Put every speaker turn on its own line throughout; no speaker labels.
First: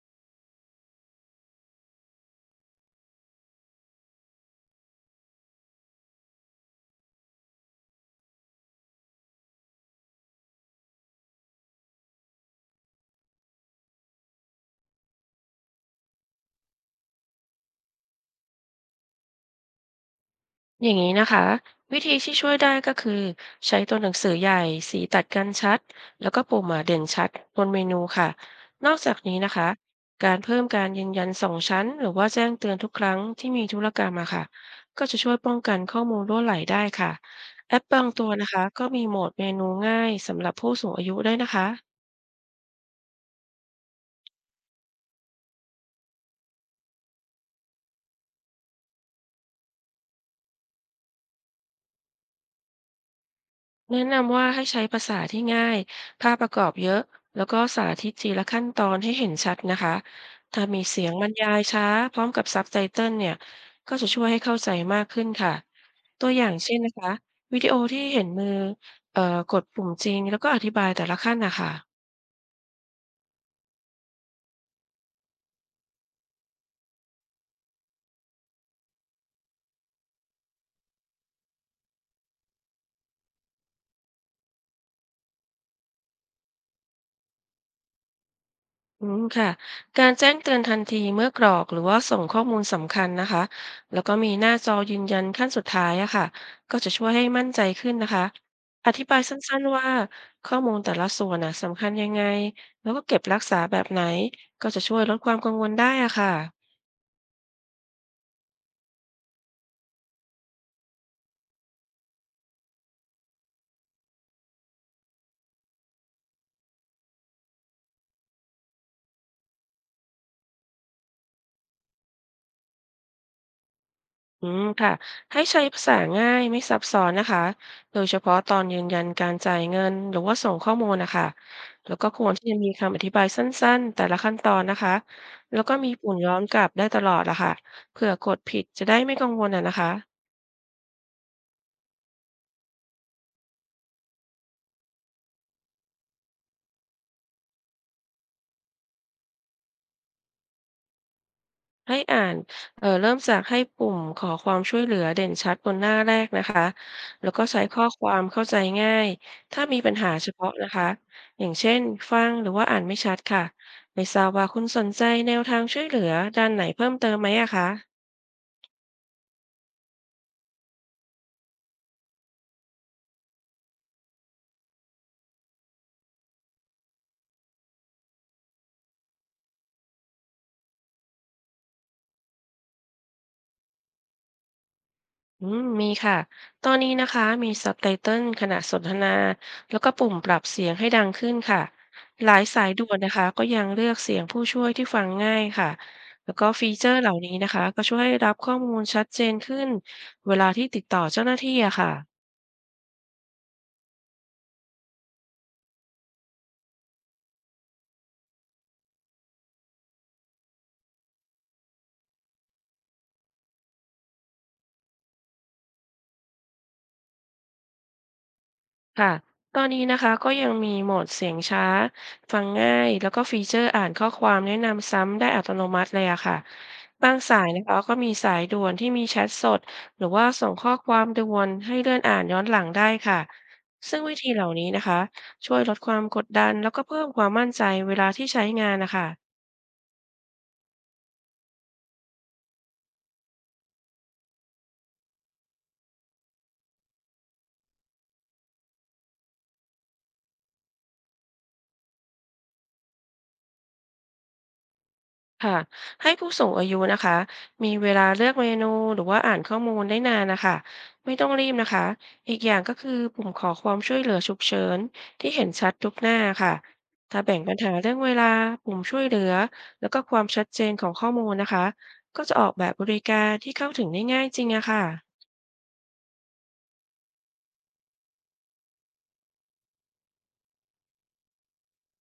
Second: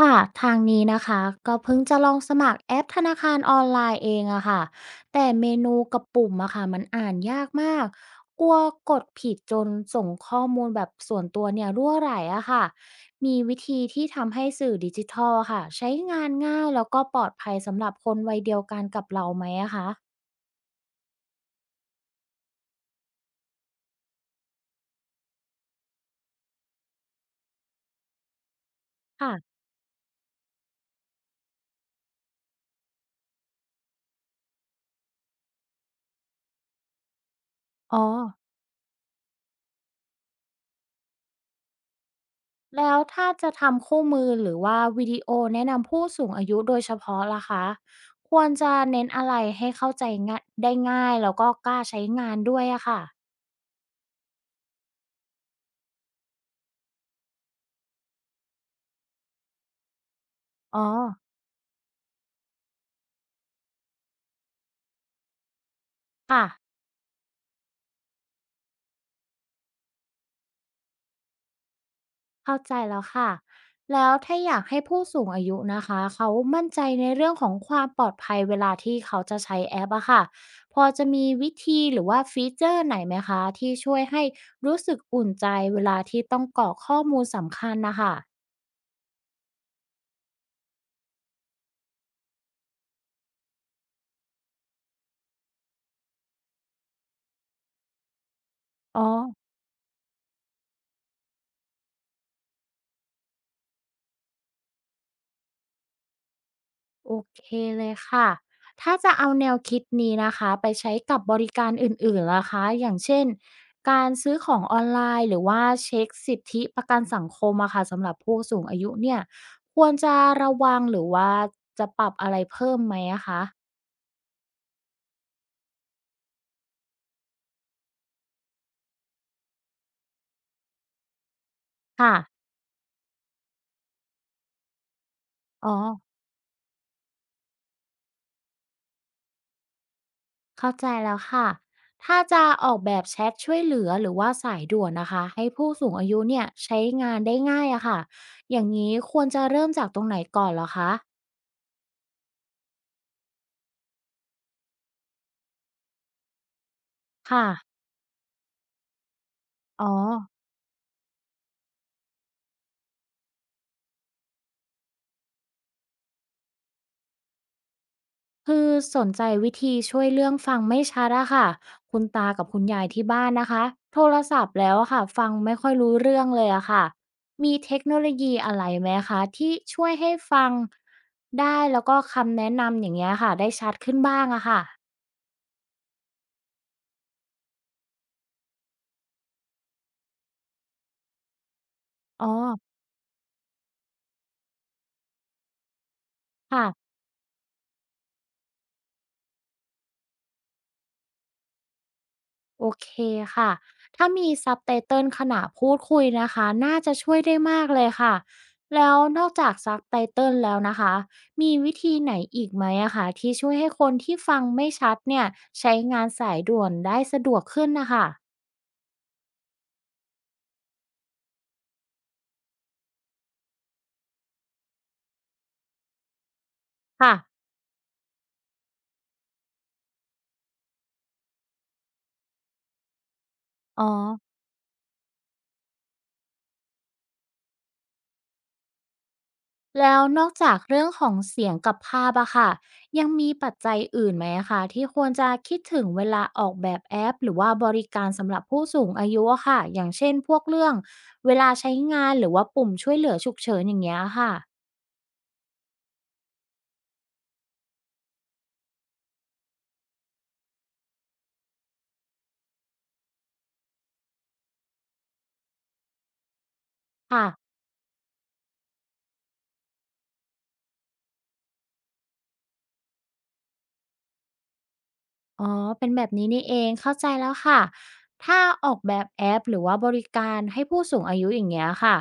ค่ะทางนี้นะคะก็เพิ่งจะลองสมัครแอปธนาคารออนไลน์เองอะค่ะแต่เมนูกับปุ่มอะค่ะมันอ่านยากมากกลัวกดผิดจนส่งข้อมูลแบบส่วนตัวเนี่ยรั่วไหลอะค่ะมีวิธีที่ทำให้สื่อดิจิทัลอะค่ะใช้งานง่ายแล้วก็ปลอดภัยสำหรับคนวัยเดียวกันกับเราไหมอะคะ
อย่างนี้นะคะวิธีที่ช่วยได้ก็คือใช้ตัวหนังสือใหญ่สีตัดกันชัดแล้วก็ปุ่มอ่ะเด่นชัดบนเมนูค่ะนอกจากนี้นะ
ค่ะ
คะการเพิ่มการยืนยันสองชั้นหรือว่าแจ้งเตือนทุกครั้งที่มีธุรกรรมอะค่ะก็จะช่วยป้องกันข้อมูลรั่วไหลได้ค่ะแอป
อ๋
บา
อ
งตัวนะคะก็มีโหมดเมนูง่ายสำหรับผู้สูงอายุได้วยนะคะ
แล้วถ้าจะทำคู่มือหรือว่าวิดีโอแนะนำผู้สูงอายุโดยเฉพาะล่ะคะควรจะเน้นอะไรให้เข้าใจง่ายได้ง่ายแล้วก็กล้าใช้งานด้วยอะค่ะ
แนะนำว่าให้ใช้ภาษาที่ง่าย ภาพประกอบเยอะ แล้วก็สาธิตทีละขั้นตอนให้เห็นชัดนะคะถ้ามี
อ๋อ
เสียงบรรยายช้าพร้อมกับซับไตเติลเนี่ยก็จะช่วยให้เข้าใจมากขึ้นค่ะ ตัวอ
ค่ะ
ย่างเช่นนะคะวิดีโอที่เห็นมือเอ่อกดปุ่มจริงแล้วก็อธิบายแต่ละขั้นนะคะ
เข้าใจแล้วค่ะแล้วถ้าอยากให้ผู้สูงอายุนะคะเขามั่นใจในเรื่องของความปลอดภัยเวลาที่เขาจะใช้แอปอะค่ะพอจะมีวิธีหรือว่าฟีเจอร์ไหนไหมคะที่ช่วยให้รู้สึกอุ่นใจเวลาที่ต้องกรอกข้อมูลสำคัญนะคะ
อืมค่ะการแจ้งเตือนทันทีเมื่อกรอกหรือว่าส่งข้อมูลสำคัญนะคะแล้วก็มีหน้าจอยืนยันขั้นสุดท้ายอะค่ะก็จะช่วยให้มั่นใจขึ้นนะคะอ
อ๋อ
ธิบายสั้นๆว่าข้อมูลแต่ละส่วนน่ะสำคัญยังไงแล้วก็เก็บรักษาแบบไหนก็จะช่วยลดความกังวลได้อะค่ะ
โอเคเลยค่ะ ถ้าจะเอาแนวคิดนี้นะคะไปใช้กับบริการอื่นๆล่ะคะ อย่างเช่น การซื้อของออนไลน์หรือว่าเช็คสิทธิประกันสังคมอะค่ะสำหรับผู้สูงอายุเนี่ยควรจะระวังหรือว่าจะปรับอะไรเพิ่มไหมอะคะ
อืมค่ะให้ใช้ภาษาง่ายไม่ซับซ้อนนะคะโดยเฉพาะตอนยืนยันการจ่ายเงินหรือว่าส่งข้อมูลนะคะแล้วก็
ค่ะ
ควรที่จะมีคำอธิบายสั้นๆแต่ละขั้นตอนนะคะแล้ว
อ๋อ
ก็มีปุ่มย้อนกลับได้ตลอดละค่ะเผื่อกดผิดจะได้ไม่กังวลอ่ะนะคะ
เข้าใจแล้วค่ะถ้าจะออกแบบแชทช่วยเหลือหรือว่าสายด่วนนะคะให้ผู้สูงอายุเนี่ยใช้งานได้ง่ายอะค่ะอย่างนี้ควรจะเริ่มจากตรงไหนก่อนเหรอคะ
ให้อ่านเริ่มจากให้ปุ่มขอความช่วยเหลือเด่นชัดบนหน้าแรกนะคะ แล้วก็
ค่ะ
ใช้ข้อความเข้าใจง่ายถ้ามี
อ๋อ
ปัญหาเฉพาะนะคะ อย่างเช่นฟังหรือว่าอ่านไม่ชัดค่ะ ไม่ทราบว่าคุณสนใจแนวทางช่วยเหลือด้านไหนเพิ่มเติมไหมอะคะ
คือสนใจวิธีช่วยเรื่องฟังไม่ชัดอะค่ะคุณตากับคุณยายที่บ้านนะคะโทรศัพท์แล้วอะค่ะฟังไม่ค่อยรู้เรื่องเลยอะค่ะมีเทคโนโลยีอะไรไหมคะที่ช่วยให้ฟังได้แล้วก็คำแนะนำอย่างเงี้ยค่ะได้ชัดขึ้นบ้างอะค่ะ
อืมมีค่ะ ตอนนี้นะคะมี Subtitle ขณะสนทนา แล้วก็ปุ่มปรับเสียงให้ดังขึ้นค่ะ ห
อ๋อ
ลายสายด่วนนะคะก็ยังเลือกเสียงผู้ช่วยที่ฟังง่ายค่ะ แล้วก็
ค่ะ
ฟีเจอร์เหล่านี้นะคะก็ช่วยให้รับข้อมูลชัดเจนขึ้นเวลาที่ติดต่อเจ้าหน้าที่อะค่ะ
โอเคค่ะ ถ้ามี Subtitle ขณะพูดคุยนะคะน่าจะช่วยได้มากเลยค่ะ แล้วนอกจาก Subtitle แล้วนะคะมีวิธีไหนอีกไหมอะคะที่ช่วยให้คนที่ฟังไม่ชัดเนี่ยใช้งานสายด่วนได้สะดวกขึ้นนะคะ
ค่ะตอนนี้นะคะก็ยังมีโหมดเสียงช้าฟังง่ายแล้วก็ฟีเจอร์อ่านข้อความแนะนำซ้ำได้อัตโนมัติเลยอะค่ะบา
ค่ะ
งสายนะคะก็มีสายด่วนที่มีแชทสดหรือว่าส่งข้อความด่วนให้เลื่อนอ่านย้อนหลังได้ค่ะ
อ๋อ
ซึ่งวิธีเหล่านี้นะคะช่วยลดความกดดันแล้วก็เพิ่มความมั่นใจเวลาที่ใช้งานนะคะ
แล้วนอกจากเรื่องของเสียงกับภาพอะค่ะยังมีปัจจัยอื่นไหมอะคะที่ควรจะคิดถึงเวลาออกแบบแอปหรือว่าบริการสำหรับผู้สูงอายุอะค่ะอย่างเช่นพวกเรื่องเวลาใช้งานหรือว่าปุ่มช่วยเหลือฉุกเฉินอย่างเงี้ยค่ะ
ค่ะให้ผู้สูงอายุนะคะมีเวลาเลือกเมนูหรือว่าอ่านข้อมูลได้นานนะคะไม่ต้องรีบนะคะอีกอย่างก็คือปุ่มขอความช่วยเหลือฉุกเฉินที่เห็นชัดทุกหน้าค่ะถ้า
ค่ะ
แบ่งปัญหาเรื่องเวลาปุ่มช่วยเหลือแล้วก็ความชัดเจนของข้อมูลนะคะก็จะออกแบบบริการที่เข้าถึงได้ง่ายจริงอะค่ะ
อ๋อเป็นแบบนี้นี่เองเข้าใจแล้วค่ะ ถ้าออกแบบแอปหรือว่าบริการให้ผู้สูงอายุอย่างเงี้ยค่ะ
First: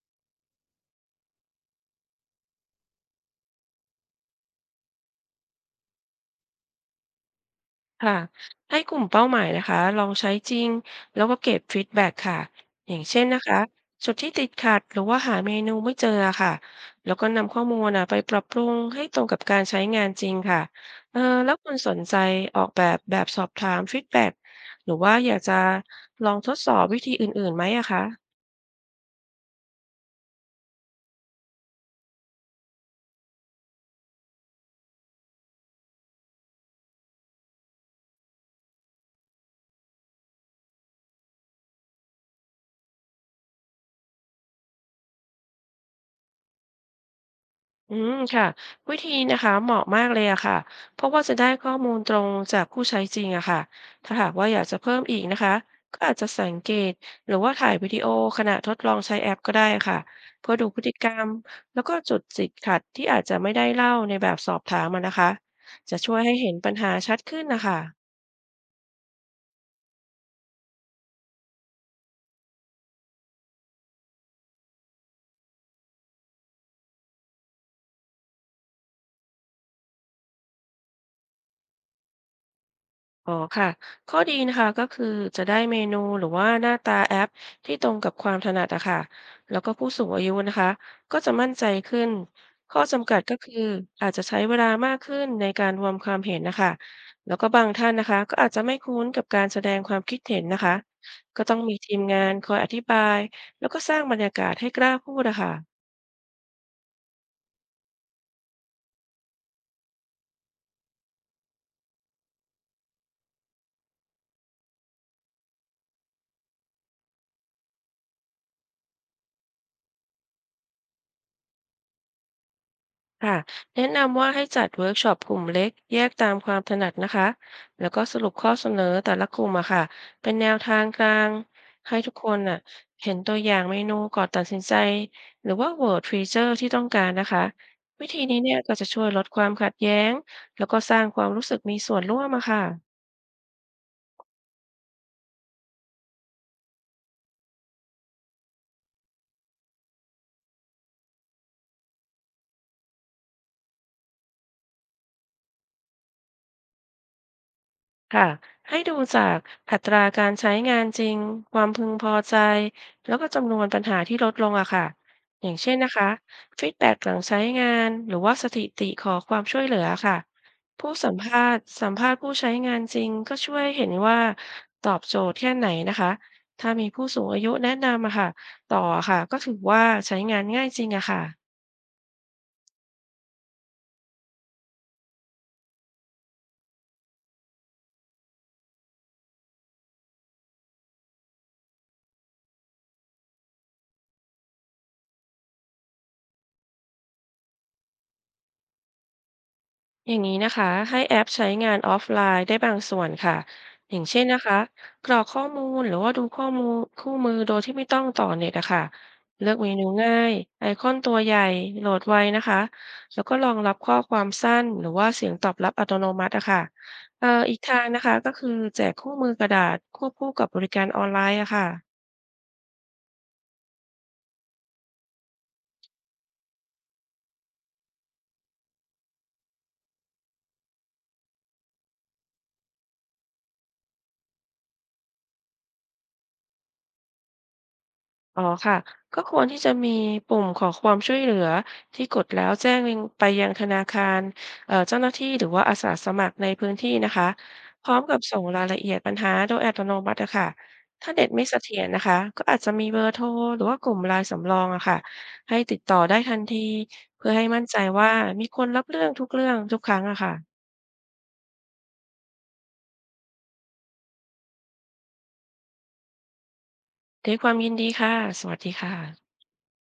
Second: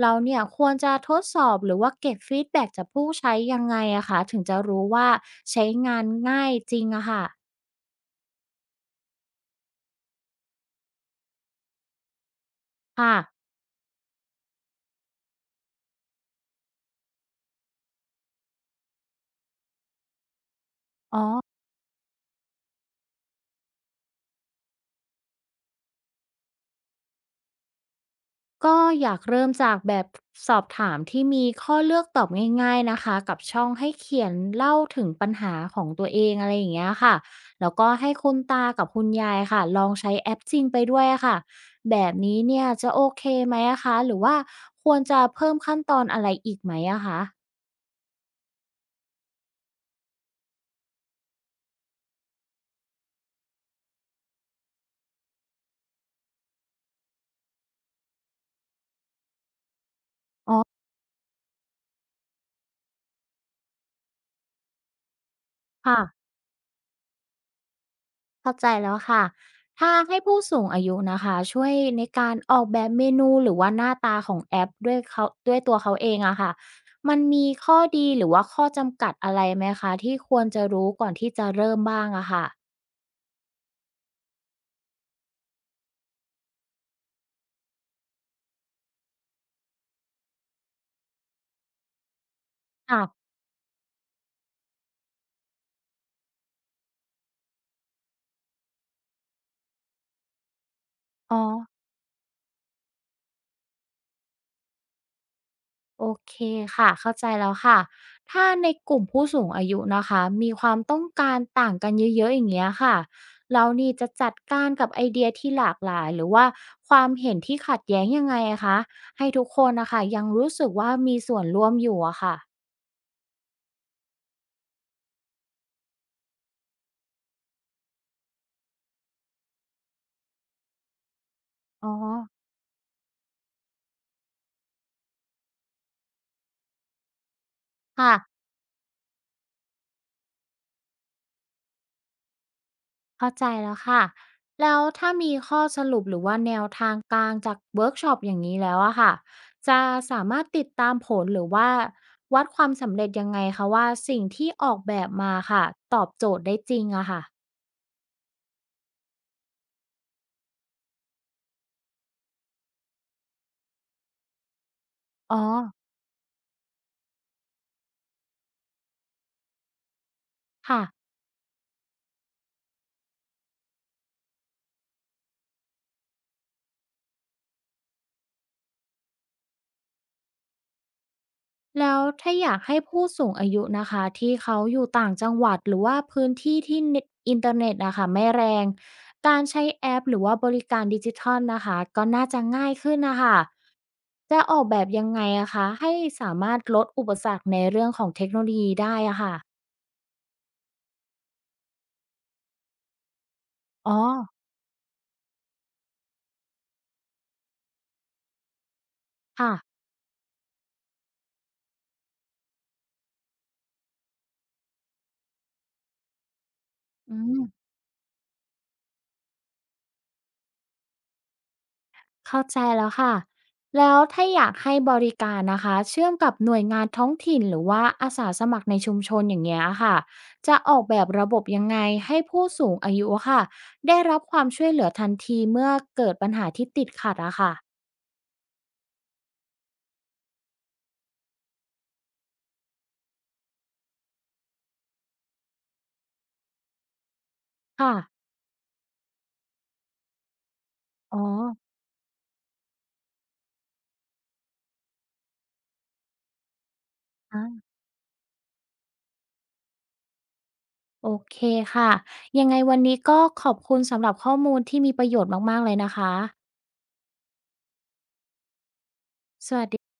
เราเนี่ยควรจะทดสอบหรือว่าเก็บฟีดแบ็กจากผู้ใช้ยังไงอะคะ ถึงจะรู้ว่าใช้งานง่ายจริงอะค่ะ
ค่ะให้กลุ่มเป้าหมายนะคะลองใช้จริงแล้วก็เก็บฟีดแบ็กค่ะอย่าง
ค่ะ
เช่นนะคะจุดที่ติดขัดหรือว่าหาเมนูไม่เจอค่ะแล้วก็นำข้อมูลนะไปปรับปรุงให้ตรงกับการใช้งานจริงค่ะเอ
อ๋
อ
อ
แล้วคุณสนใจออกแบบแบบสอบถามฟีดแบ็กหรือว่าอยากจะลองทดสอบวิธีอื่นๆไหมอะคะ
ก็อยากเริ่มจากแบบสอบถามที่มีข้อเลือกตอบง่ายๆนะคะกับช่องให้เขียนเล่าถึงปัญหาของตัวเองอะไรอย่างเงี้ยค่ะแล้วก็ให้คุณตากับคุณยายค่ะลองใช้แอปจริงไปด้วยค่ะแบบนี้เนี่ยจะโอเคไหมอะคะหรือว่าควรจะเพิ่มขั้นตอนอะไรอีกไหมอะคะ
อืมค่ะวิธีนะคะเหมาะมากเลยอะค่ะเพราะว่าจะได้ข้อมูลตรงจากผู้ใช้จริงอะค่ะถ้าหากว่าอยากจะเพิ่มอีกนะคะก็อาจจะสังเกตหรือว่าถ่ายวิดีโอขณะทดลองใช้แอปก็ได้ค่ะเพื่
อ๋
อ
อ
ดูพฤติกรรมแล้วก็จุดติดขัดที่อาจจะไม่ได้เล่าในแบบสอบถามอะนะคะจะ
ค่ะ
ช่วยให้เห็นปัญหาชัดขึ้นนะคะ
เข้าใจแล้วค่ะถ้าให้ผู้สูงอายุนะคะช่วยในการออกแบบเมนูหรือว่าหน้าตาของแอปด้วยเขาด้วยตัวเขาเองอะค่ะ มันมีข้อดีหรือว่าข้อจำกัดอะไรไหมคะที่ควรจะรู้ก่อนที่จะเริ่มบ้างอะค่ะ
อ๋อค่ะข้อดีนะคะก็คือจะได้เมนูหรือว่าหน้าตาแอปที่ตรงกับความถนัดอะค่ะแล้วก็ผู้สูงอายุนะคะก็จะมั่นใจขึ้นข้อ
ค่ะ
จำกัดก็คืออาจจะใช้เวลามากขึ้นในการรวมความเห็นนะคะแล้วก็บางท่านนะคะก็อาจจะไม่คุ้นกับการแสดงความคิดเห็นนะคะ
อ๋อ
ก็ต้องมีทีมงานคอยอธิบายแล้วก็สร้างบรรยากาศให้กล้าพูดอะค่ะ
โอเคค่ะเข้าใจแล้วค่ะถ้าในกลุ่มผู้สูงอายุนะคะมีความต้องการต่างกันเยอะๆอย่างเงี้ยค่ะเรานี่จะจัดการกับไอเดียที่หลากหลายหรือว่าความเห็นที่ขัดแย้งยังไงอะคะให้ทุกคนนะคะยังรู้สึกว่ามีส่วนร่วมอยู่อะค่ะ
ค่ะแนะนำว่าให้จัดเวิร์กช็อปกลุ่มเล็กแยกตามความถนัดนะคะแล้วก็สรุปข้อเสนอแต่ละกลุ่มอะค่ะเป็นแนวทางกลาง
อ๋อ
ให้ทุกคนน่ะเห็นตัวอย่างเมนูก่อนตัดสินใจหรือว่าโหวตฟีเจอร์ที่ต้องการนะคะวิ
ค่ะ
ธีนี้เนี่ยก็จะช่วยลดความขัดแย้งแล้วก็สร้างความรู้สึกมีส่วนร่วมอะค่ะ
เข้าใจแล้วค่ะ แล้วถ้ามีข้อสรุปหรือว่าแนวทางกลางจากเวิร์กช็อปอย่างนี้แล้วอะค่ะ จะสามารถติดตามผลหรือว่าวัดความสำเร็จยังไงคะว่าสิ่งที่ออกแบบมาค่ะตอบโจทย์ได้จริงอะค่ะ
ค่ะให้ดูจากอัตราการใช้งานจริงความพึงพอใจแล้วก็จำนวนปัญหาที่ลดลงอะค่ะ
อ๋อ
อย่างเช่นนะคะฟีดแบ็กหลังใช้งานหรือว่าสถิติขอความช่วยเหลือค่ะ
ค่ะ
ผู้สัมภาษณ์สัมภาษณ์ผู้ใช้งานจริงก็ช่วยเห็นว่าตอบโจทย์แค่ไหนนะคะถ้ามีผู้สูงอายุแนะนำอะค่ะต่ออะค่ะก็ถือว่าใช้งานง่ายจริงอะค่ะ
แล้วถ้าอยากให้ผู้สูงอายุนะคะที่เขาอยู่ต่างจังหวัดหรือว่าพื้นที่ที่เน็ตอินเทอร์เน็ตนะคะไม่แรงการใช้แอปหรือว่าบริการดิจิทัลนะคะก็น่าจะง่ายขึ้นนะคะจะออกแบบยังไงอะคะให้สามารถลดอุปสรรคในเรื่องของเทคโนโลยีได้อะค่ะ
อย่างนี้นะคะให้แอปใช้งานออฟไลน์ได้บางส่วนค่ะอ
อ๋อ
ย่างเช่นนะคะกรอกข้อมูลหรือว่าดูข้อมูลคู่มือโดยที่ไม่ต้องต่อเน็ตอะค่ะเลื
ค่ะ
อกเมนูง่ายไอคอนตัวใหญ่โหลดไวนะคะแล้วก็รองรับข้อความสั้นหรือว่าเสียงตอบรับอัตโนมัติอะค่ะ
อืม
อีกทางนะคะก็คือแจกคู่มือกระดาษควบคู่กับบริการออนไลน์อะค่ะ
เข้าใจแล้วค่ะ แล้วถ้าอยากให้บริการนะคะเชื่อมกับหน่วยงานท้องถิ่นหรือว่าอาสาสมัครในชุมชนอย่างเงี้ยค่ะ จะออกแบบระบบยังไงให้ผู้สูงอายุค่ะได้รับความช่วยเหลือทันทีเมื่อเกิดปัญหาที่ติดขัดอะค่ะ
อ๋อค่ะก็ควรที่จะมีปุ่มขอความช่วยเหลือที่กดแล้วแจ้งไปยังธนาคารเจ้าหน้าที่หรือว่าอาสาสมัครในพื้นที่นะคะพร้
ค่ะ
อมกับส่งรายละเอียดปัญหาโดยอัตโนมัติอะค่ะถ้า
อ๋อ
เน็ตไม่เสถียรนะคะก็อาจจะมีเบอร์โทรหรือว่ากลุ่มไลน์สำรองอะค่ะให้ติดต่อได้ทันทีเพื่อให้มั่น
อะ
ใจว่ามีคนรับเรื่องทุกครั้งอะค่ะ
โอเคค่ะยังไงวันนี้ก็ขอบคุณสำหรับข้อมูลที่มีประโยชน์มากๆเลยนะคะ
ด้วยความยินดีค่ะสวัสดีค่ะ
สวัสดี